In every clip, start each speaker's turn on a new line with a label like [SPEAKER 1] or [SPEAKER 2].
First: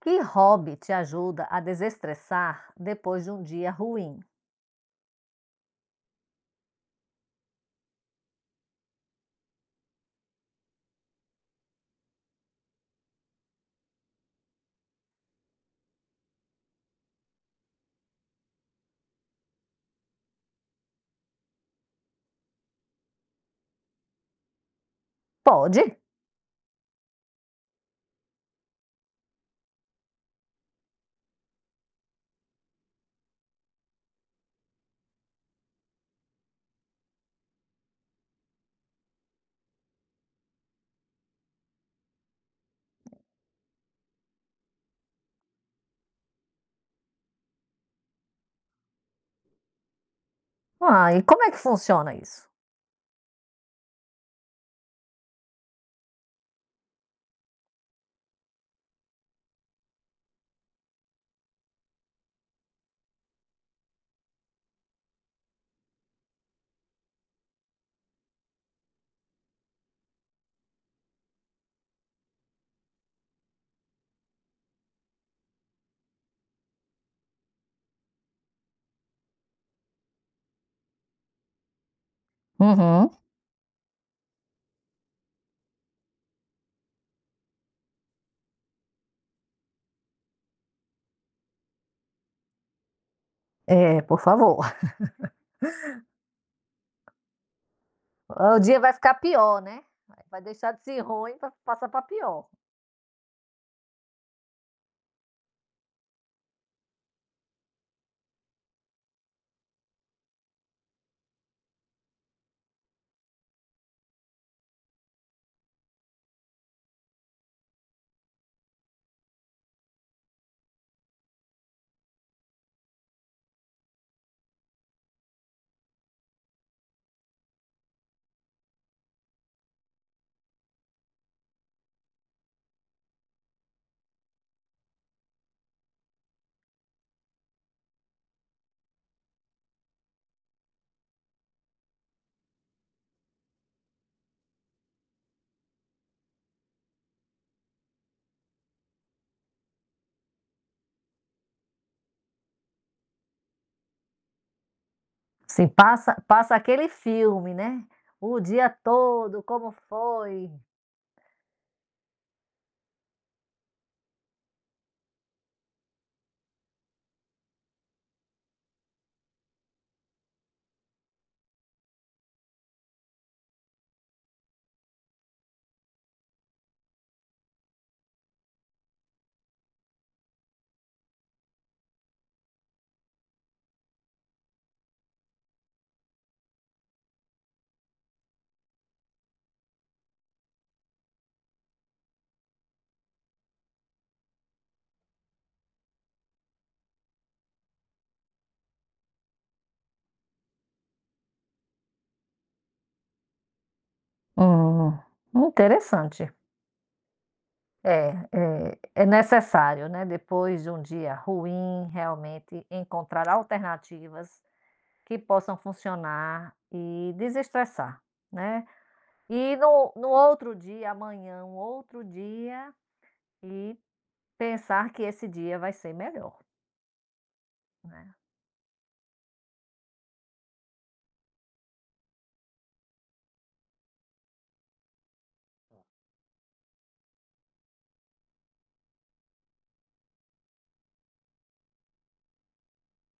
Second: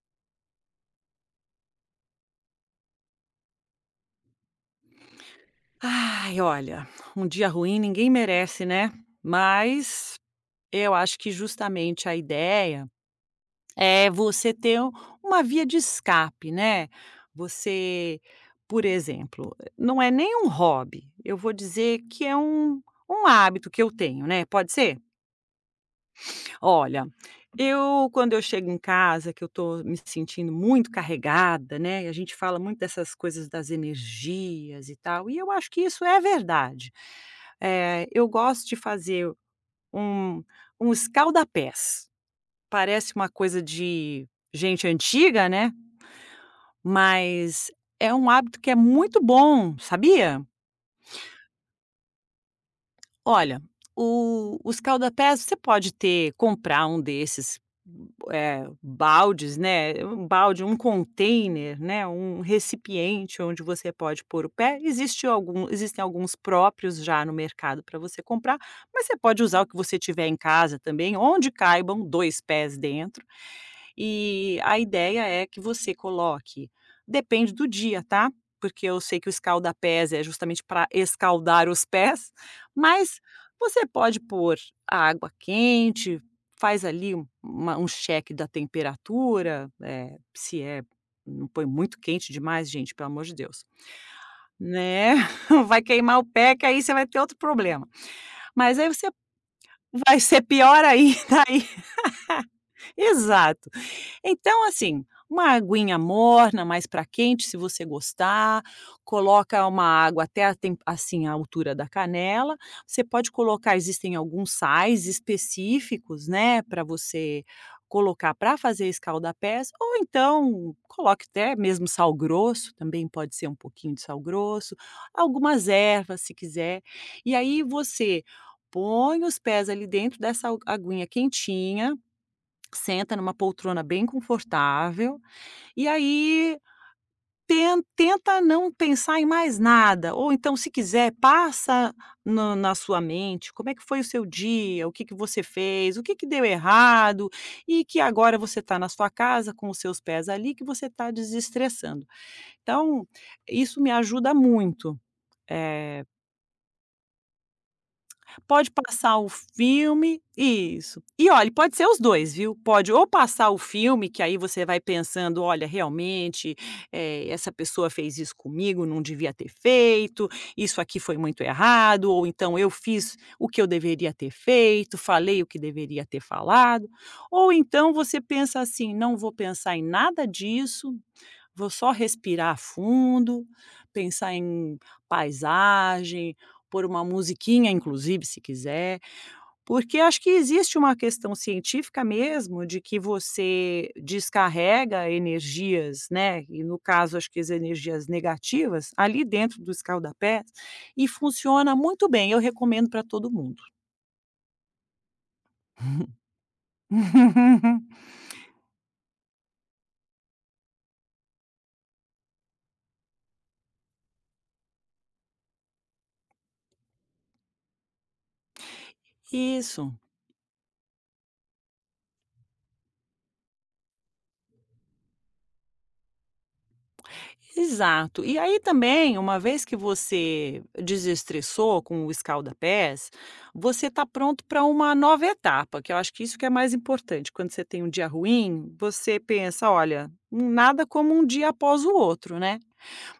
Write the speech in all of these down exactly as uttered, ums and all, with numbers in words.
[SPEAKER 1] Que hobby te ajuda a desestressar depois de um dia ruim?
[SPEAKER 2] Ai, olha, um dia ruim ninguém merece, né? Mas eu acho que justamente a ideia é você ter u- uma via de escape, né? Você, por exemplo, não é nem um hobby, eu vou dizer que é um, um hábito que eu tenho, né? Pode ser?
[SPEAKER 1] Pode.
[SPEAKER 2] Olha, eu quando eu chego em casa, que eu tô me sentindo muito carregada, né, e a gente fala muito dessas coisas das energias e tal, e eu acho que isso é verdade. Eh, eu gosto de fazer um um escaldapés. Parece uma coisa de gente antiga, né, mas é um hábito que é muito bom, sabia?
[SPEAKER 1] Ah, e como é que funciona isso?
[SPEAKER 2] Olha, o os calda-pés você pode ter comprar um desses, eh, baldes, né, um balde, um container, né, um recipiente onde você pode pôr o pé. Existe algum existem alguns próprios já no mercado para você comprar, mas você pode usar o que você tiver em casa também, onde caibam dois pés dentro. E a ideia é que você coloque depende do dia, tá, porque eu sei que o escaldapés é justamente para escaldar os pés,
[SPEAKER 1] Uhum.
[SPEAKER 2] mas você pode pôr a água quente, faz ali um uma um cheque da temperatura, eh, se é não põe muito quente demais, gente, pelo amor de Deus,
[SPEAKER 1] É, por favor.
[SPEAKER 2] né, vai queimar o pé que aí você vai ter outro problema.
[SPEAKER 1] O
[SPEAKER 2] Mas
[SPEAKER 1] dia
[SPEAKER 2] aí
[SPEAKER 1] vai
[SPEAKER 2] você
[SPEAKER 1] ficar pior, né?
[SPEAKER 2] vai
[SPEAKER 1] Vai
[SPEAKER 2] ser
[SPEAKER 1] deixar de
[SPEAKER 2] pior
[SPEAKER 1] ser
[SPEAKER 2] ainda
[SPEAKER 1] ruim para
[SPEAKER 2] aí
[SPEAKER 1] passar para pior.
[SPEAKER 2] exato. Então, assim, uma aguinha morna, mais para quente, se você gostar, coloca uma água até a tem assim, a altura da canela. Você pode colocar existem alguns sais específicos, né, para você colocar para fazer pés. Ou então coloque até mesmo sal grosso, também pode ser um pouquinho de sal grosso, algumas ervas, se quiser. E aí você põe os pés ali dentro dessa agu aguinha quentinha, senta numa poltrona bem confortável, e aí ten tenta não pensar em mais nada, ou então se quiser passa no na sua mente como é que foi o seu dia, o que que você fez, o que que deu errado, e que agora você está na sua casa com os seus pés ali que você está desestressando. Então, isso me ajuda muito,
[SPEAKER 1] Sim,
[SPEAKER 2] eh,
[SPEAKER 1] passa, passa aquele filme, né? O dia
[SPEAKER 2] pode passar o
[SPEAKER 1] todo, como
[SPEAKER 2] filme
[SPEAKER 1] foi?
[SPEAKER 2] isso. E olhe, pode ser os dois, viu. Pode ou passar o filme, que aí você vai pensando: "Olha, realmente, eh, essa pessoa fez isso comigo, não devia ter feito, isso aqui foi muito errado", ou então: "Eu fiz o que eu deveria ter feito, falei o que deveria ter falado". Ou então você pensa assim: "Não vou pensar em nada disso, Vou só respirar fundo, pensar em paisagem, pôr uma musiquinha, inclusive, se quiser, porque acho que existe uma questão científica mesmo de que você descarrega energias, né, e no caso acho que as energias negativas, ali dentro do escaldapés, e funciona muito bem, eu recomendo para todo mundo.
[SPEAKER 1] Hum. Interessante. É, é, é necessário, né? Depois de um dia ruim, realmente encontrar alternativas que possam funcionar e desestressar, né. E no
[SPEAKER 2] Isso.
[SPEAKER 1] no outro dia, amanhã, um outro dia, e pensar que esse dia vai ser melhor, né.
[SPEAKER 2] Exato. E aí também, uma vez que você desestressou com o escalda-pés, você está pronto para uma nova etapa, que eu acho que isso que é mais importante. Quando você tem um dia ruim, você pensa, olha, nada como um dia após o outro, né?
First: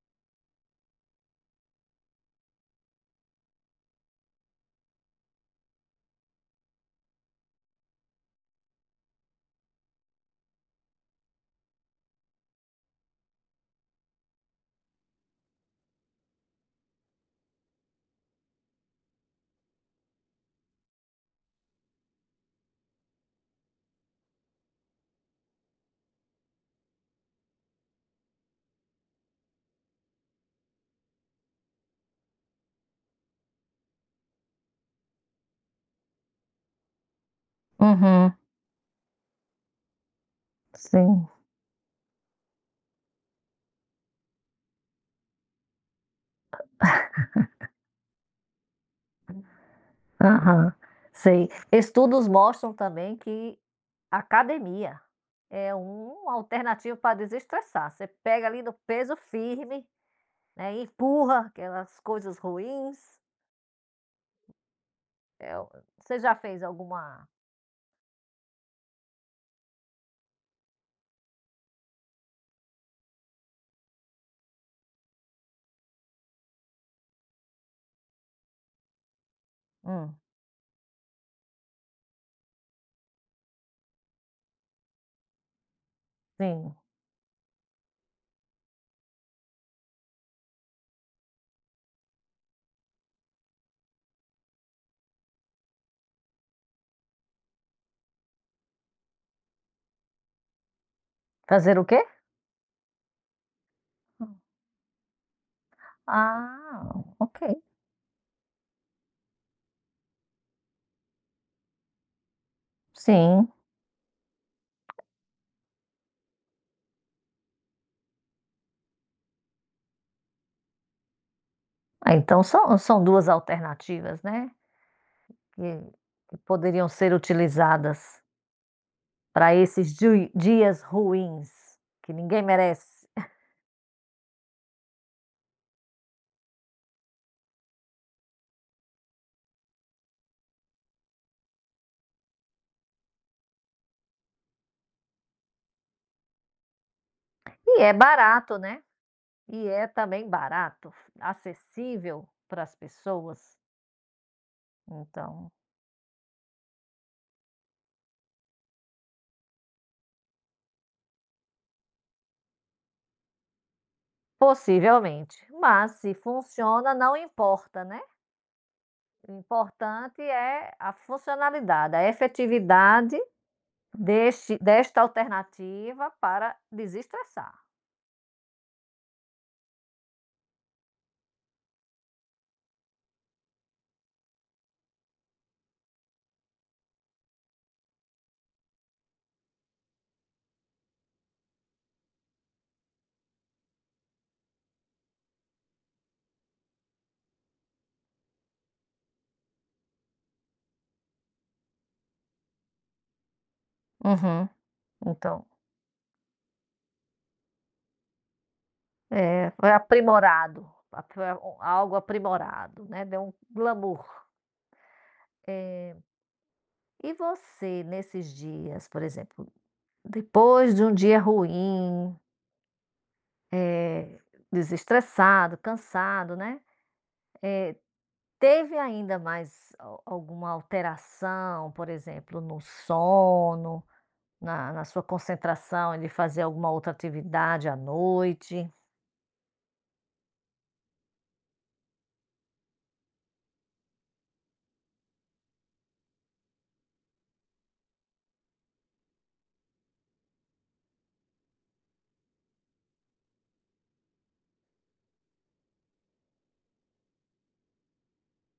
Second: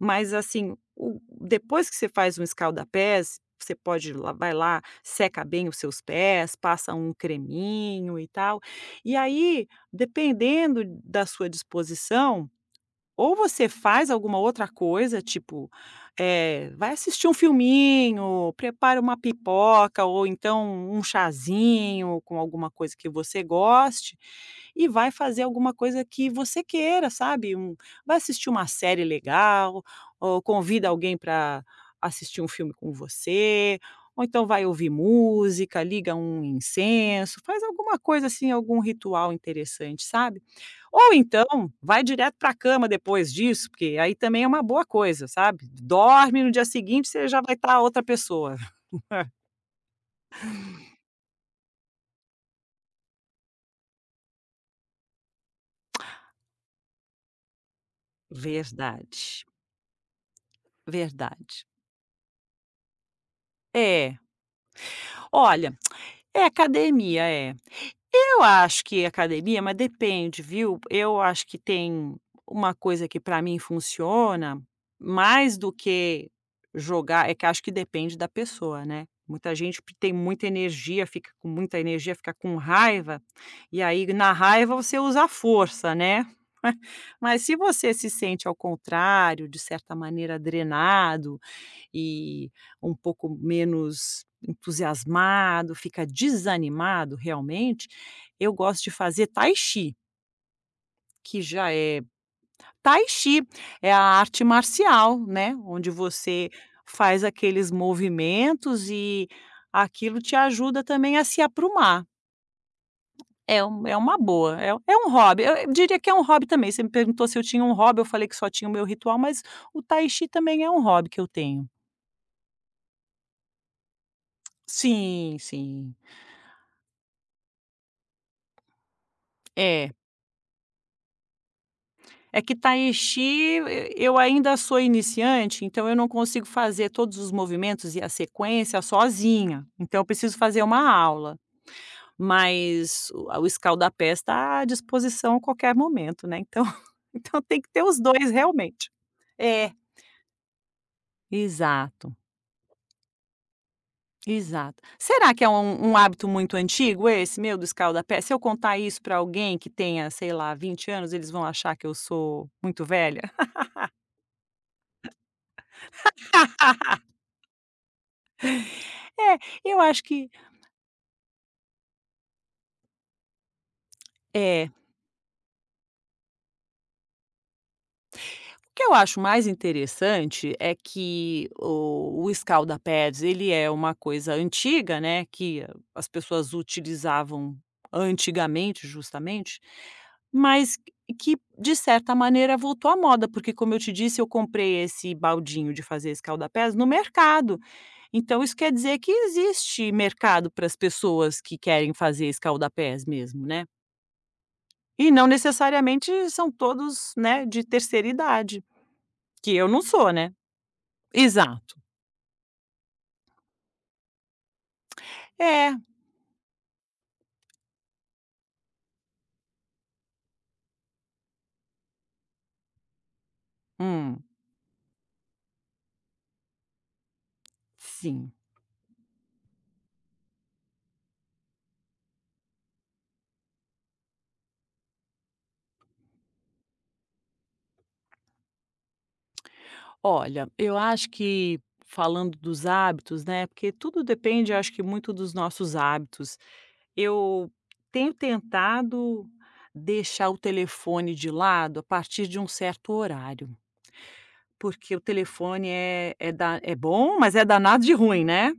[SPEAKER 2] Mas assim, o- depois que você faz um escalda-pés, você pode, ir lá- vai lá, seca bem os seus pés, passa um creminho e tal. E aí, dependendo da sua disposição, ou você faz alguma outra coisa, tipo, eh, vai assistir um filminho, prepara uma pipoca ou então um chazinho com alguma coisa que você goste, e vai fazer alguma coisa que você queira, sabe, um vai assistir uma série legal, ou convida alguém para assistir um filme com você, ou então vai ouvir música, liga um incenso, faz alguma coisa
[SPEAKER 1] Uhum.
[SPEAKER 2] assim, algum ritual interessante, sabe. Ou
[SPEAKER 1] Sim.
[SPEAKER 2] então vai direto para a cama depois disso, porque aí também é uma boa coisa, sabe. Dorme, no dia seguinte você já vai estar outra pessoa.
[SPEAKER 1] Aham. Sei. Estudos mostram também que academia é uma alternativa para desestressar. Você pega ali no peso
[SPEAKER 2] Verdade,
[SPEAKER 1] firme, né, e empurra
[SPEAKER 2] verdade.
[SPEAKER 1] aquelas coisas ruins.
[SPEAKER 2] É,
[SPEAKER 1] Eh, o
[SPEAKER 2] olha,
[SPEAKER 1] você já
[SPEAKER 2] é
[SPEAKER 1] fez
[SPEAKER 2] academia,
[SPEAKER 1] alguma.
[SPEAKER 2] é. Eu acho que é academia, mas depende, viu. Eu acho que tem uma coisa que para mim funciona, mais do que jogar é que acho que depende da pessoa, né. Muita gente p tem
[SPEAKER 1] Hum.
[SPEAKER 2] muita energia, fica com muita energia, fica com raiva, e aí na raiva você usa a força, né.
[SPEAKER 1] Sim.
[SPEAKER 2] Mas se você se sente ao contrário, de certa maneira drenado e um pouco menos entusiasmado, fica desanimado realmente, eu gosto de fazer tai chi, que já
[SPEAKER 1] Fazer o quê?
[SPEAKER 2] é tai chi é a arte marcial, né, onde você
[SPEAKER 1] Ah,
[SPEAKER 2] faz
[SPEAKER 1] ok.
[SPEAKER 2] aqueles movimentos e aquilo te ajuda também a se aprumar.
[SPEAKER 1] Sim.
[SPEAKER 2] É um é uma boa, é é um hobby, eu eu diria que é um hobby também, você me perguntou se eu tinha um hobby, eu falei que só tinha o meu ritual, mas o tai chi também é um hobby que eu tenho.
[SPEAKER 1] Ah, então são são duas alternativas, né,
[SPEAKER 2] Sim, sim.
[SPEAKER 1] que poderiam ser utilizadas para
[SPEAKER 2] É.
[SPEAKER 1] esses di dias ruins, que ninguém
[SPEAKER 2] É que
[SPEAKER 1] merece.
[SPEAKER 2] tai-chi eu ainda sou iniciante, então eu não consigo fazer todos os movimentos e a sequência sozinha, então eu preciso fazer uma aula, mas o a o escaldapés está à disposição a qualquer momento, né, então então tem que
[SPEAKER 1] E
[SPEAKER 2] ter
[SPEAKER 1] é
[SPEAKER 2] os dois
[SPEAKER 1] barato, né,
[SPEAKER 2] realmente.
[SPEAKER 1] e
[SPEAKER 2] É,
[SPEAKER 1] é também barato,
[SPEAKER 2] exato,
[SPEAKER 1] acessível para as pessoas,
[SPEAKER 2] exato. Será que é
[SPEAKER 1] então,
[SPEAKER 2] um um hábito muito antigo esse meu do escaldapés? Se eu contar isso pra alguém que tenha, sei lá, vinte anos, eles vão achar que eu sou muito velha?
[SPEAKER 1] possivelmente. Mas se funciona, não importa, né, o
[SPEAKER 2] É, eu acho
[SPEAKER 1] importante
[SPEAKER 2] que
[SPEAKER 1] é a funcionalidade, a efetividade Deste
[SPEAKER 2] é.
[SPEAKER 1] desta alternativa para desestressar.
[SPEAKER 2] O que eu acho mais interessante é que o, o Scaldapads, ele é uma coisa antiga, né, que as pessoas utilizavam antigamente, justamente, mas que, de certa maneira, voltou à moda, porque, como eu te disse, eu comprei esse baldinho de fazer escaldapés no mercado. Então, isso quer dizer que existe mercado para as pessoas que querem fazer escaldapés mesmo, né?
[SPEAKER 1] Uhum.
[SPEAKER 2] E não
[SPEAKER 1] Então.
[SPEAKER 2] necessariamente são todos, né, de terceira idade,
[SPEAKER 1] É,
[SPEAKER 2] que eu
[SPEAKER 1] foi
[SPEAKER 2] não sou, né?
[SPEAKER 1] aprimorado, ap
[SPEAKER 2] Exato.
[SPEAKER 1] algo aprimorado, né, deu um glamour.
[SPEAKER 2] É,
[SPEAKER 1] Eh, e você nesses dias, por exemplo, depois de um dia ruim, eh,
[SPEAKER 2] hum,
[SPEAKER 1] desestressado, cansado, né,
[SPEAKER 2] sim.
[SPEAKER 1] teve ainda mais al alguma alteração, por exemplo, no sono, na na sua concentração de fazer alguma outra atividade à noite?
[SPEAKER 2] Olha, eu acho que falando dos hábitos, né, porque tudo depende, eu acho que muito dos nossos hábitos. Eu tenho tentado deixar o telefone de lado a partir de um certo horário, porque o telefone é é da é bom, mas é danado de ruim, né?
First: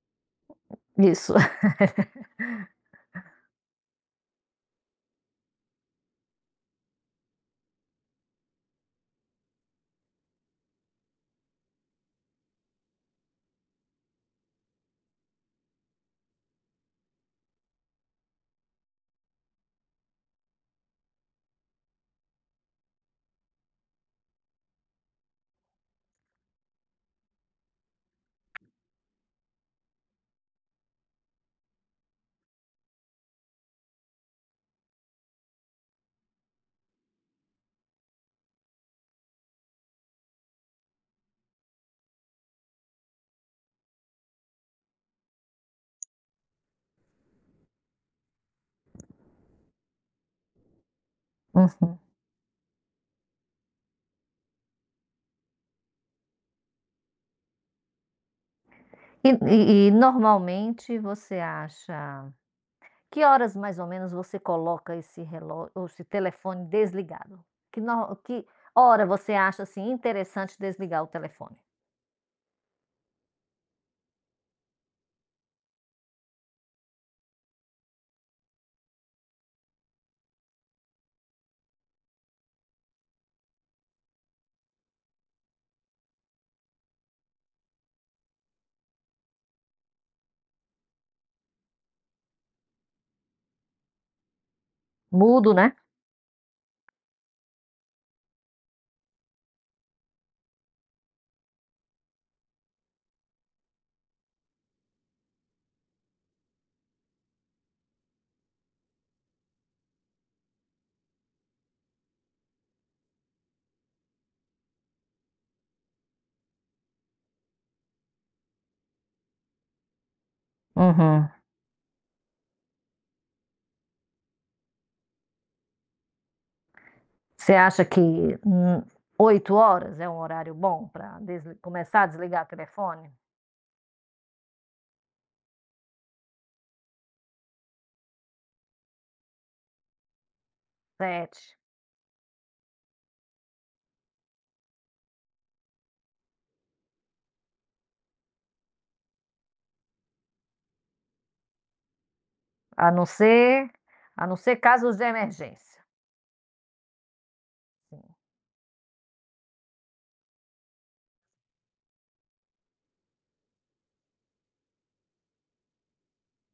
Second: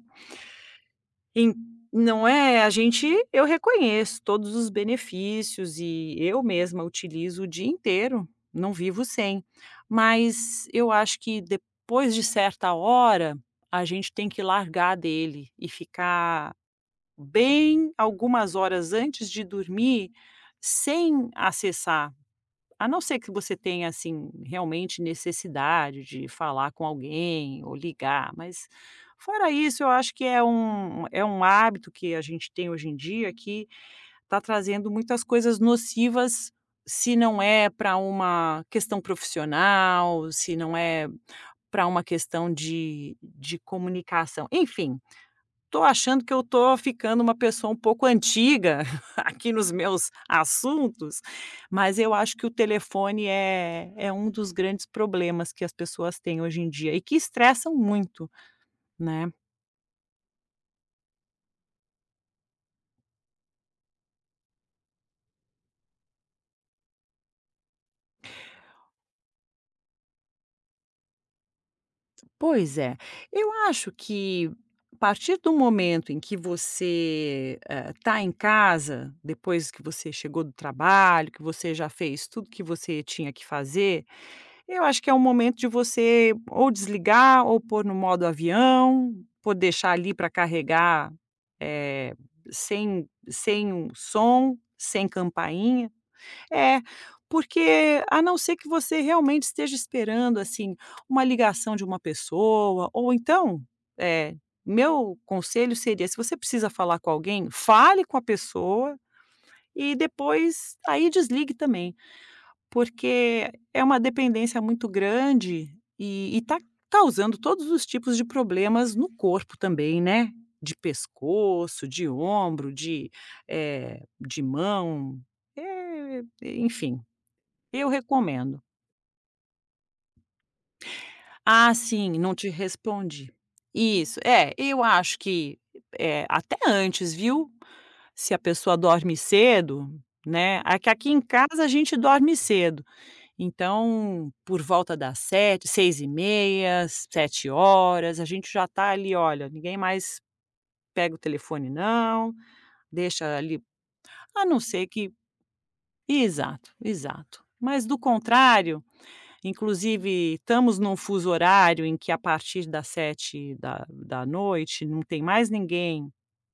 [SPEAKER 1] Isso.
[SPEAKER 2] En não é, a gente eu reconheço todos os benefícios e eu mesma utilizo o dia inteiro, não vivo sem. Mas eu acho que depois de certa hora, a gente tem que largar dele e ficar bem algumas horas antes de dormir sem acessar. A não ser que você tenha, assim, realmente necessidade de falar com alguém ou ligar, mas fora isso, eu acho que é um é um hábito que a gente tem hoje em dia que está trazendo muitas coisas nocivas, se não é para uma questão profissional, se não é para uma questão de de comunicação, enfim, tô achando que eu tô ficando uma pessoa um pouco antiga aqui nos meus assuntos,
[SPEAKER 1] Uhum.
[SPEAKER 2] mas eu acho que o telefone é é um dos grandes problemas que as pessoas têm hoje em dia e que estressam muito,
[SPEAKER 1] E
[SPEAKER 2] né.
[SPEAKER 1] e e normalmente você acha que horas mais ou menos você coloca esse relógio, ou esse telefone desligado? Que no que hora você acha, assim, interessante desligar o telefone?
[SPEAKER 2] Pois é. Eu acho que a partir do momento em que você, está em casa, depois que você chegou do trabalho, que você já fez tudo que você tinha que fazer Eu acho que é um momento de você ou desligar ou pôr no modo avião, pôr deixar ali para carregar, eh, sem sem um som, sem
[SPEAKER 1] Mudo, né?
[SPEAKER 2] campainha. É, porque a não ser que você realmente esteja esperando, assim, uma ligação de uma pessoa ou então, eh, meu conselho seria, se você precisa falar com alguém, fale com a pessoa e depois aí desligue também. Porque é uma dependência muito grande e está causando todos os tipos de problemas no corpo também, né, de
[SPEAKER 1] Uhum.
[SPEAKER 2] pescoço, de ombro, de, eh, de mão, eh, enfim,
[SPEAKER 1] Você acha
[SPEAKER 2] eu
[SPEAKER 1] que,
[SPEAKER 2] recomendo.
[SPEAKER 1] hum, oito horas é um horário bom para
[SPEAKER 2] Ah,
[SPEAKER 1] começar a
[SPEAKER 2] sim, não
[SPEAKER 1] desligar o
[SPEAKER 2] te
[SPEAKER 1] telefone?
[SPEAKER 2] respondi. Isso, é, eu acho que, eh, até antes, viu, se a pessoa dorme cedo, né, é que aqui em
[SPEAKER 1] Sete?
[SPEAKER 2] casa a gente dorme cedo, então, por volta das sete, seis e h sete horas, a gente já está ali: "Olha, ninguém mais pega o telefone não,
[SPEAKER 1] a não
[SPEAKER 2] deixa ali"
[SPEAKER 1] ser a não
[SPEAKER 2] a
[SPEAKER 1] ser
[SPEAKER 2] não ser
[SPEAKER 1] casos de
[SPEAKER 2] que
[SPEAKER 1] emergência.
[SPEAKER 2] exato, exato. Mas do contrário inclusive, estamos num fuso horário em que a partir das sete da da noite não tem mais ninguém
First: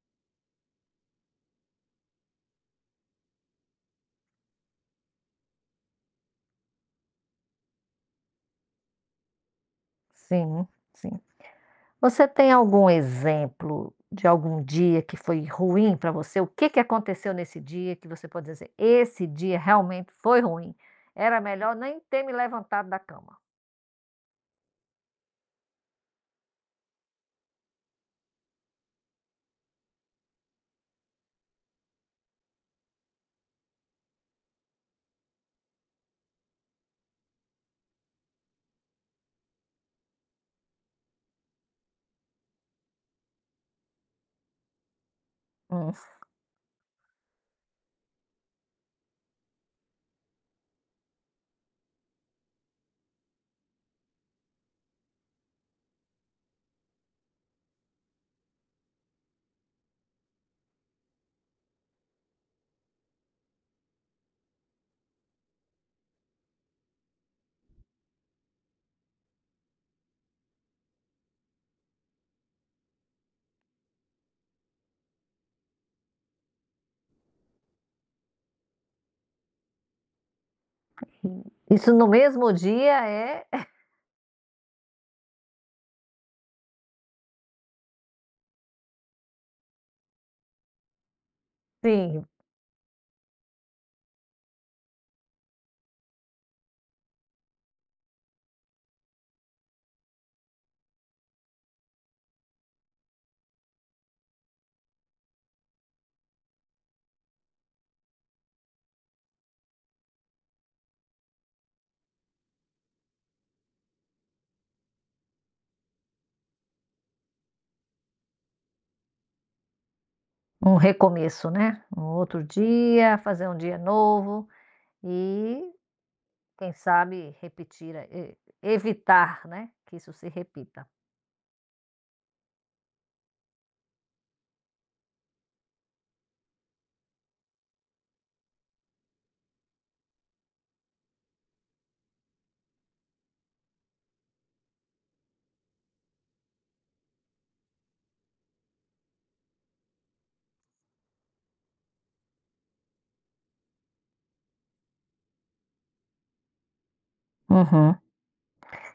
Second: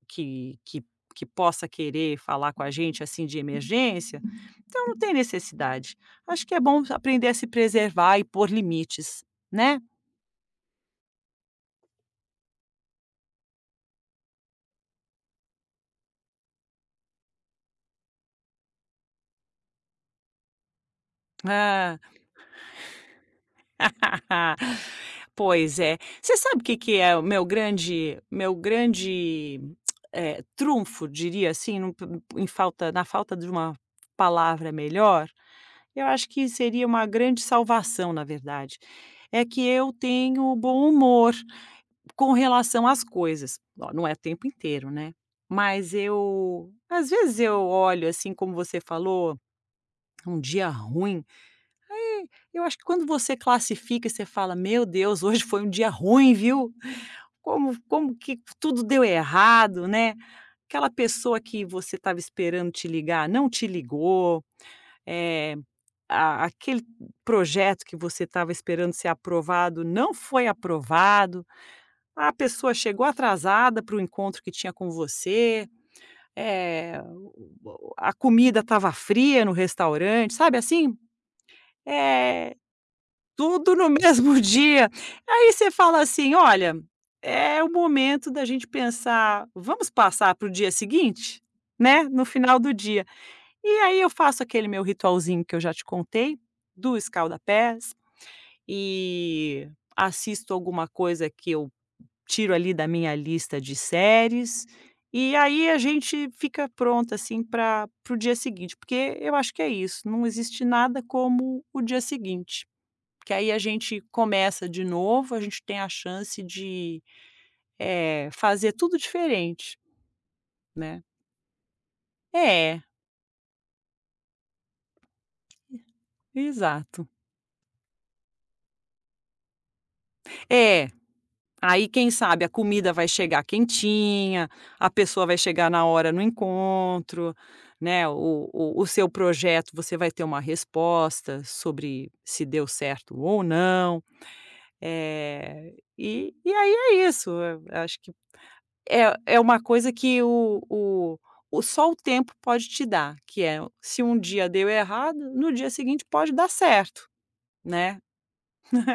[SPEAKER 2] que que que possa querer falar com a gente, assim, de emergência, então não tem necessidade. Acho que é bom aprender a se preservar e pôr limites, né.
[SPEAKER 1] Sim, sim. Você tem algum exemplo de algum dia que foi ruim para você? O que que aconteceu nesse dia que você pode dizer: "Esse dia realmente foi ruim, era melhor
[SPEAKER 2] Hã.
[SPEAKER 1] nem ter me levantado da cama"?
[SPEAKER 2] Pois é. Você sabe o que que é o meu grande meu grande, eh, trunfo, diria assim, num em falta na falta de uma palavra melhor? Eu acho que seria uma grande salvação, na verdade. É que eu tenho bom humor com relação às coisas. Ó, não é o tempo inteiro, né?
[SPEAKER 1] Hum.
[SPEAKER 2] Mas eu, às vezes eu olho assim, como você falou, um dia ruim. E eu acho que quando você classifica, você fala: "Meu Deus, hoje foi um dia ruim, viu? Como como que tudo deu errado, né? Aquela pessoa que você estava esperando te ligar, não te ligou. Eh a aquele projeto que você estava esperando ser aprovado não foi aprovado, a pessoa chegou atrasada para o encontro que tinha com você, eh, o a comida estava fria no restaurante, sabe assim?
[SPEAKER 1] Isso no mesmo
[SPEAKER 2] É
[SPEAKER 1] dia é.
[SPEAKER 2] tudo no mesmo dia. Aí você fala assim: "Olha, é o momento da gente pensar, vamos passar para o dia seguinte?", né,
[SPEAKER 1] Sim,
[SPEAKER 2] no final do dia. E aí eu faço aquele meu ritualzinho que eu já te contei, do escalda-pés e assisto alguma coisa que eu tiro ali da minha lista de séries, e aí a gente fica pronta, assim, para para o dia seguinte, porque eu acho que é isso, não existe nada como o dia seguinte, porque aí a gente começa de novo, a gente tem a chance de, eh, fazer tudo diferente,
[SPEAKER 1] um
[SPEAKER 2] né.
[SPEAKER 1] recomeço, né, um outro
[SPEAKER 2] É,
[SPEAKER 1] dia, fazer um dia novo e quem
[SPEAKER 2] exato.
[SPEAKER 1] sabe repetir, eh, evitar, né, que isso se repita.
[SPEAKER 2] É. Aí, quem sabe, a comida vai chegar quentinha, a pessoa vai chegar na hora no encontro, né, o o o seu projeto, você vai ter uma resposta sobre se deu certo ou não. É e e aí é isso, eh, acho que é é uma coisa que o o o só o tempo pode te dar, que é se um dia deu errado, no dia seguinte pode dar certo, né.
[SPEAKER 1] Uhum.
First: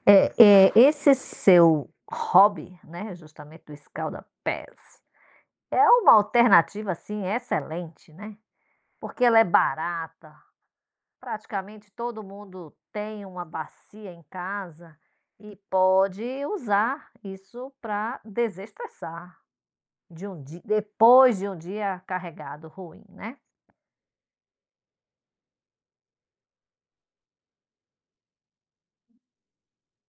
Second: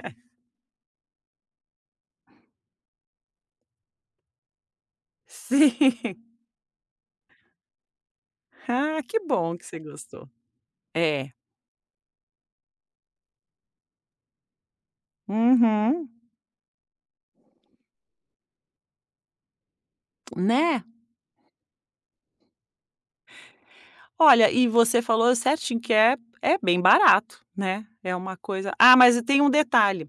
[SPEAKER 1] É, eh, esse seu hobby, né, justamente do escalda-pés, é uma
[SPEAKER 2] Sim.
[SPEAKER 1] alternativa, assim, excelente, né,
[SPEAKER 2] Ah, que
[SPEAKER 1] porque ela é
[SPEAKER 2] bom que você gostou.
[SPEAKER 1] barata,
[SPEAKER 2] É.
[SPEAKER 1] praticamente todo mundo tem uma bacia em casa e
[SPEAKER 2] Uhum.
[SPEAKER 1] pode usar isso para desestressar de um dia,
[SPEAKER 2] Né?
[SPEAKER 1] depois de um dia carregado, ruim, né.
[SPEAKER 2] Olha, e você falou certinho que é é bem barato, né, é uma coisa ah, mas tem um detalhe,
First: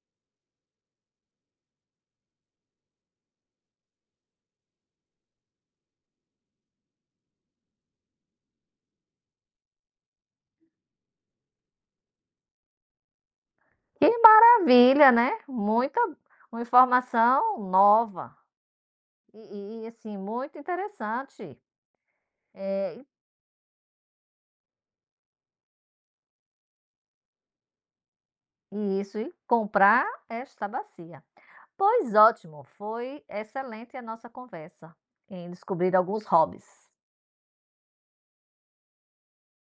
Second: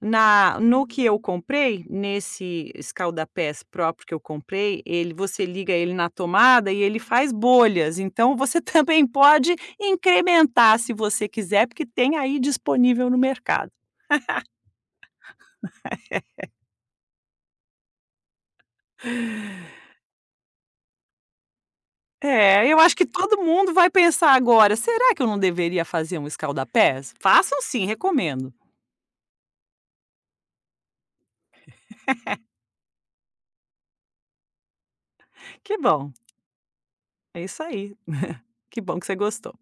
[SPEAKER 2] na no que eu comprei, nesse escaldapés próprio que eu comprei, ele você liga ele na tomada e ele faz bolhas, então você também pode incrementar se você quiser, porque tem aí disponível no mercado.
[SPEAKER 1] Que maravilha, né, muita uma informação nova e e assim, muito interessante.
[SPEAKER 2] É, eu acho
[SPEAKER 1] Eh,
[SPEAKER 2] que todo mundo vai pensar agora: "Será que eu não deveria fazer um escaldapés?" Façam sim, recomendo.
[SPEAKER 1] Isso, e comprar esta bacia. Pois ótimo, foi excelente a nossa conversa em
[SPEAKER 2] Que
[SPEAKER 1] descobrir
[SPEAKER 2] bom.
[SPEAKER 1] alguns hobbies.
[SPEAKER 2] É isso aí. Que bom que você gostou.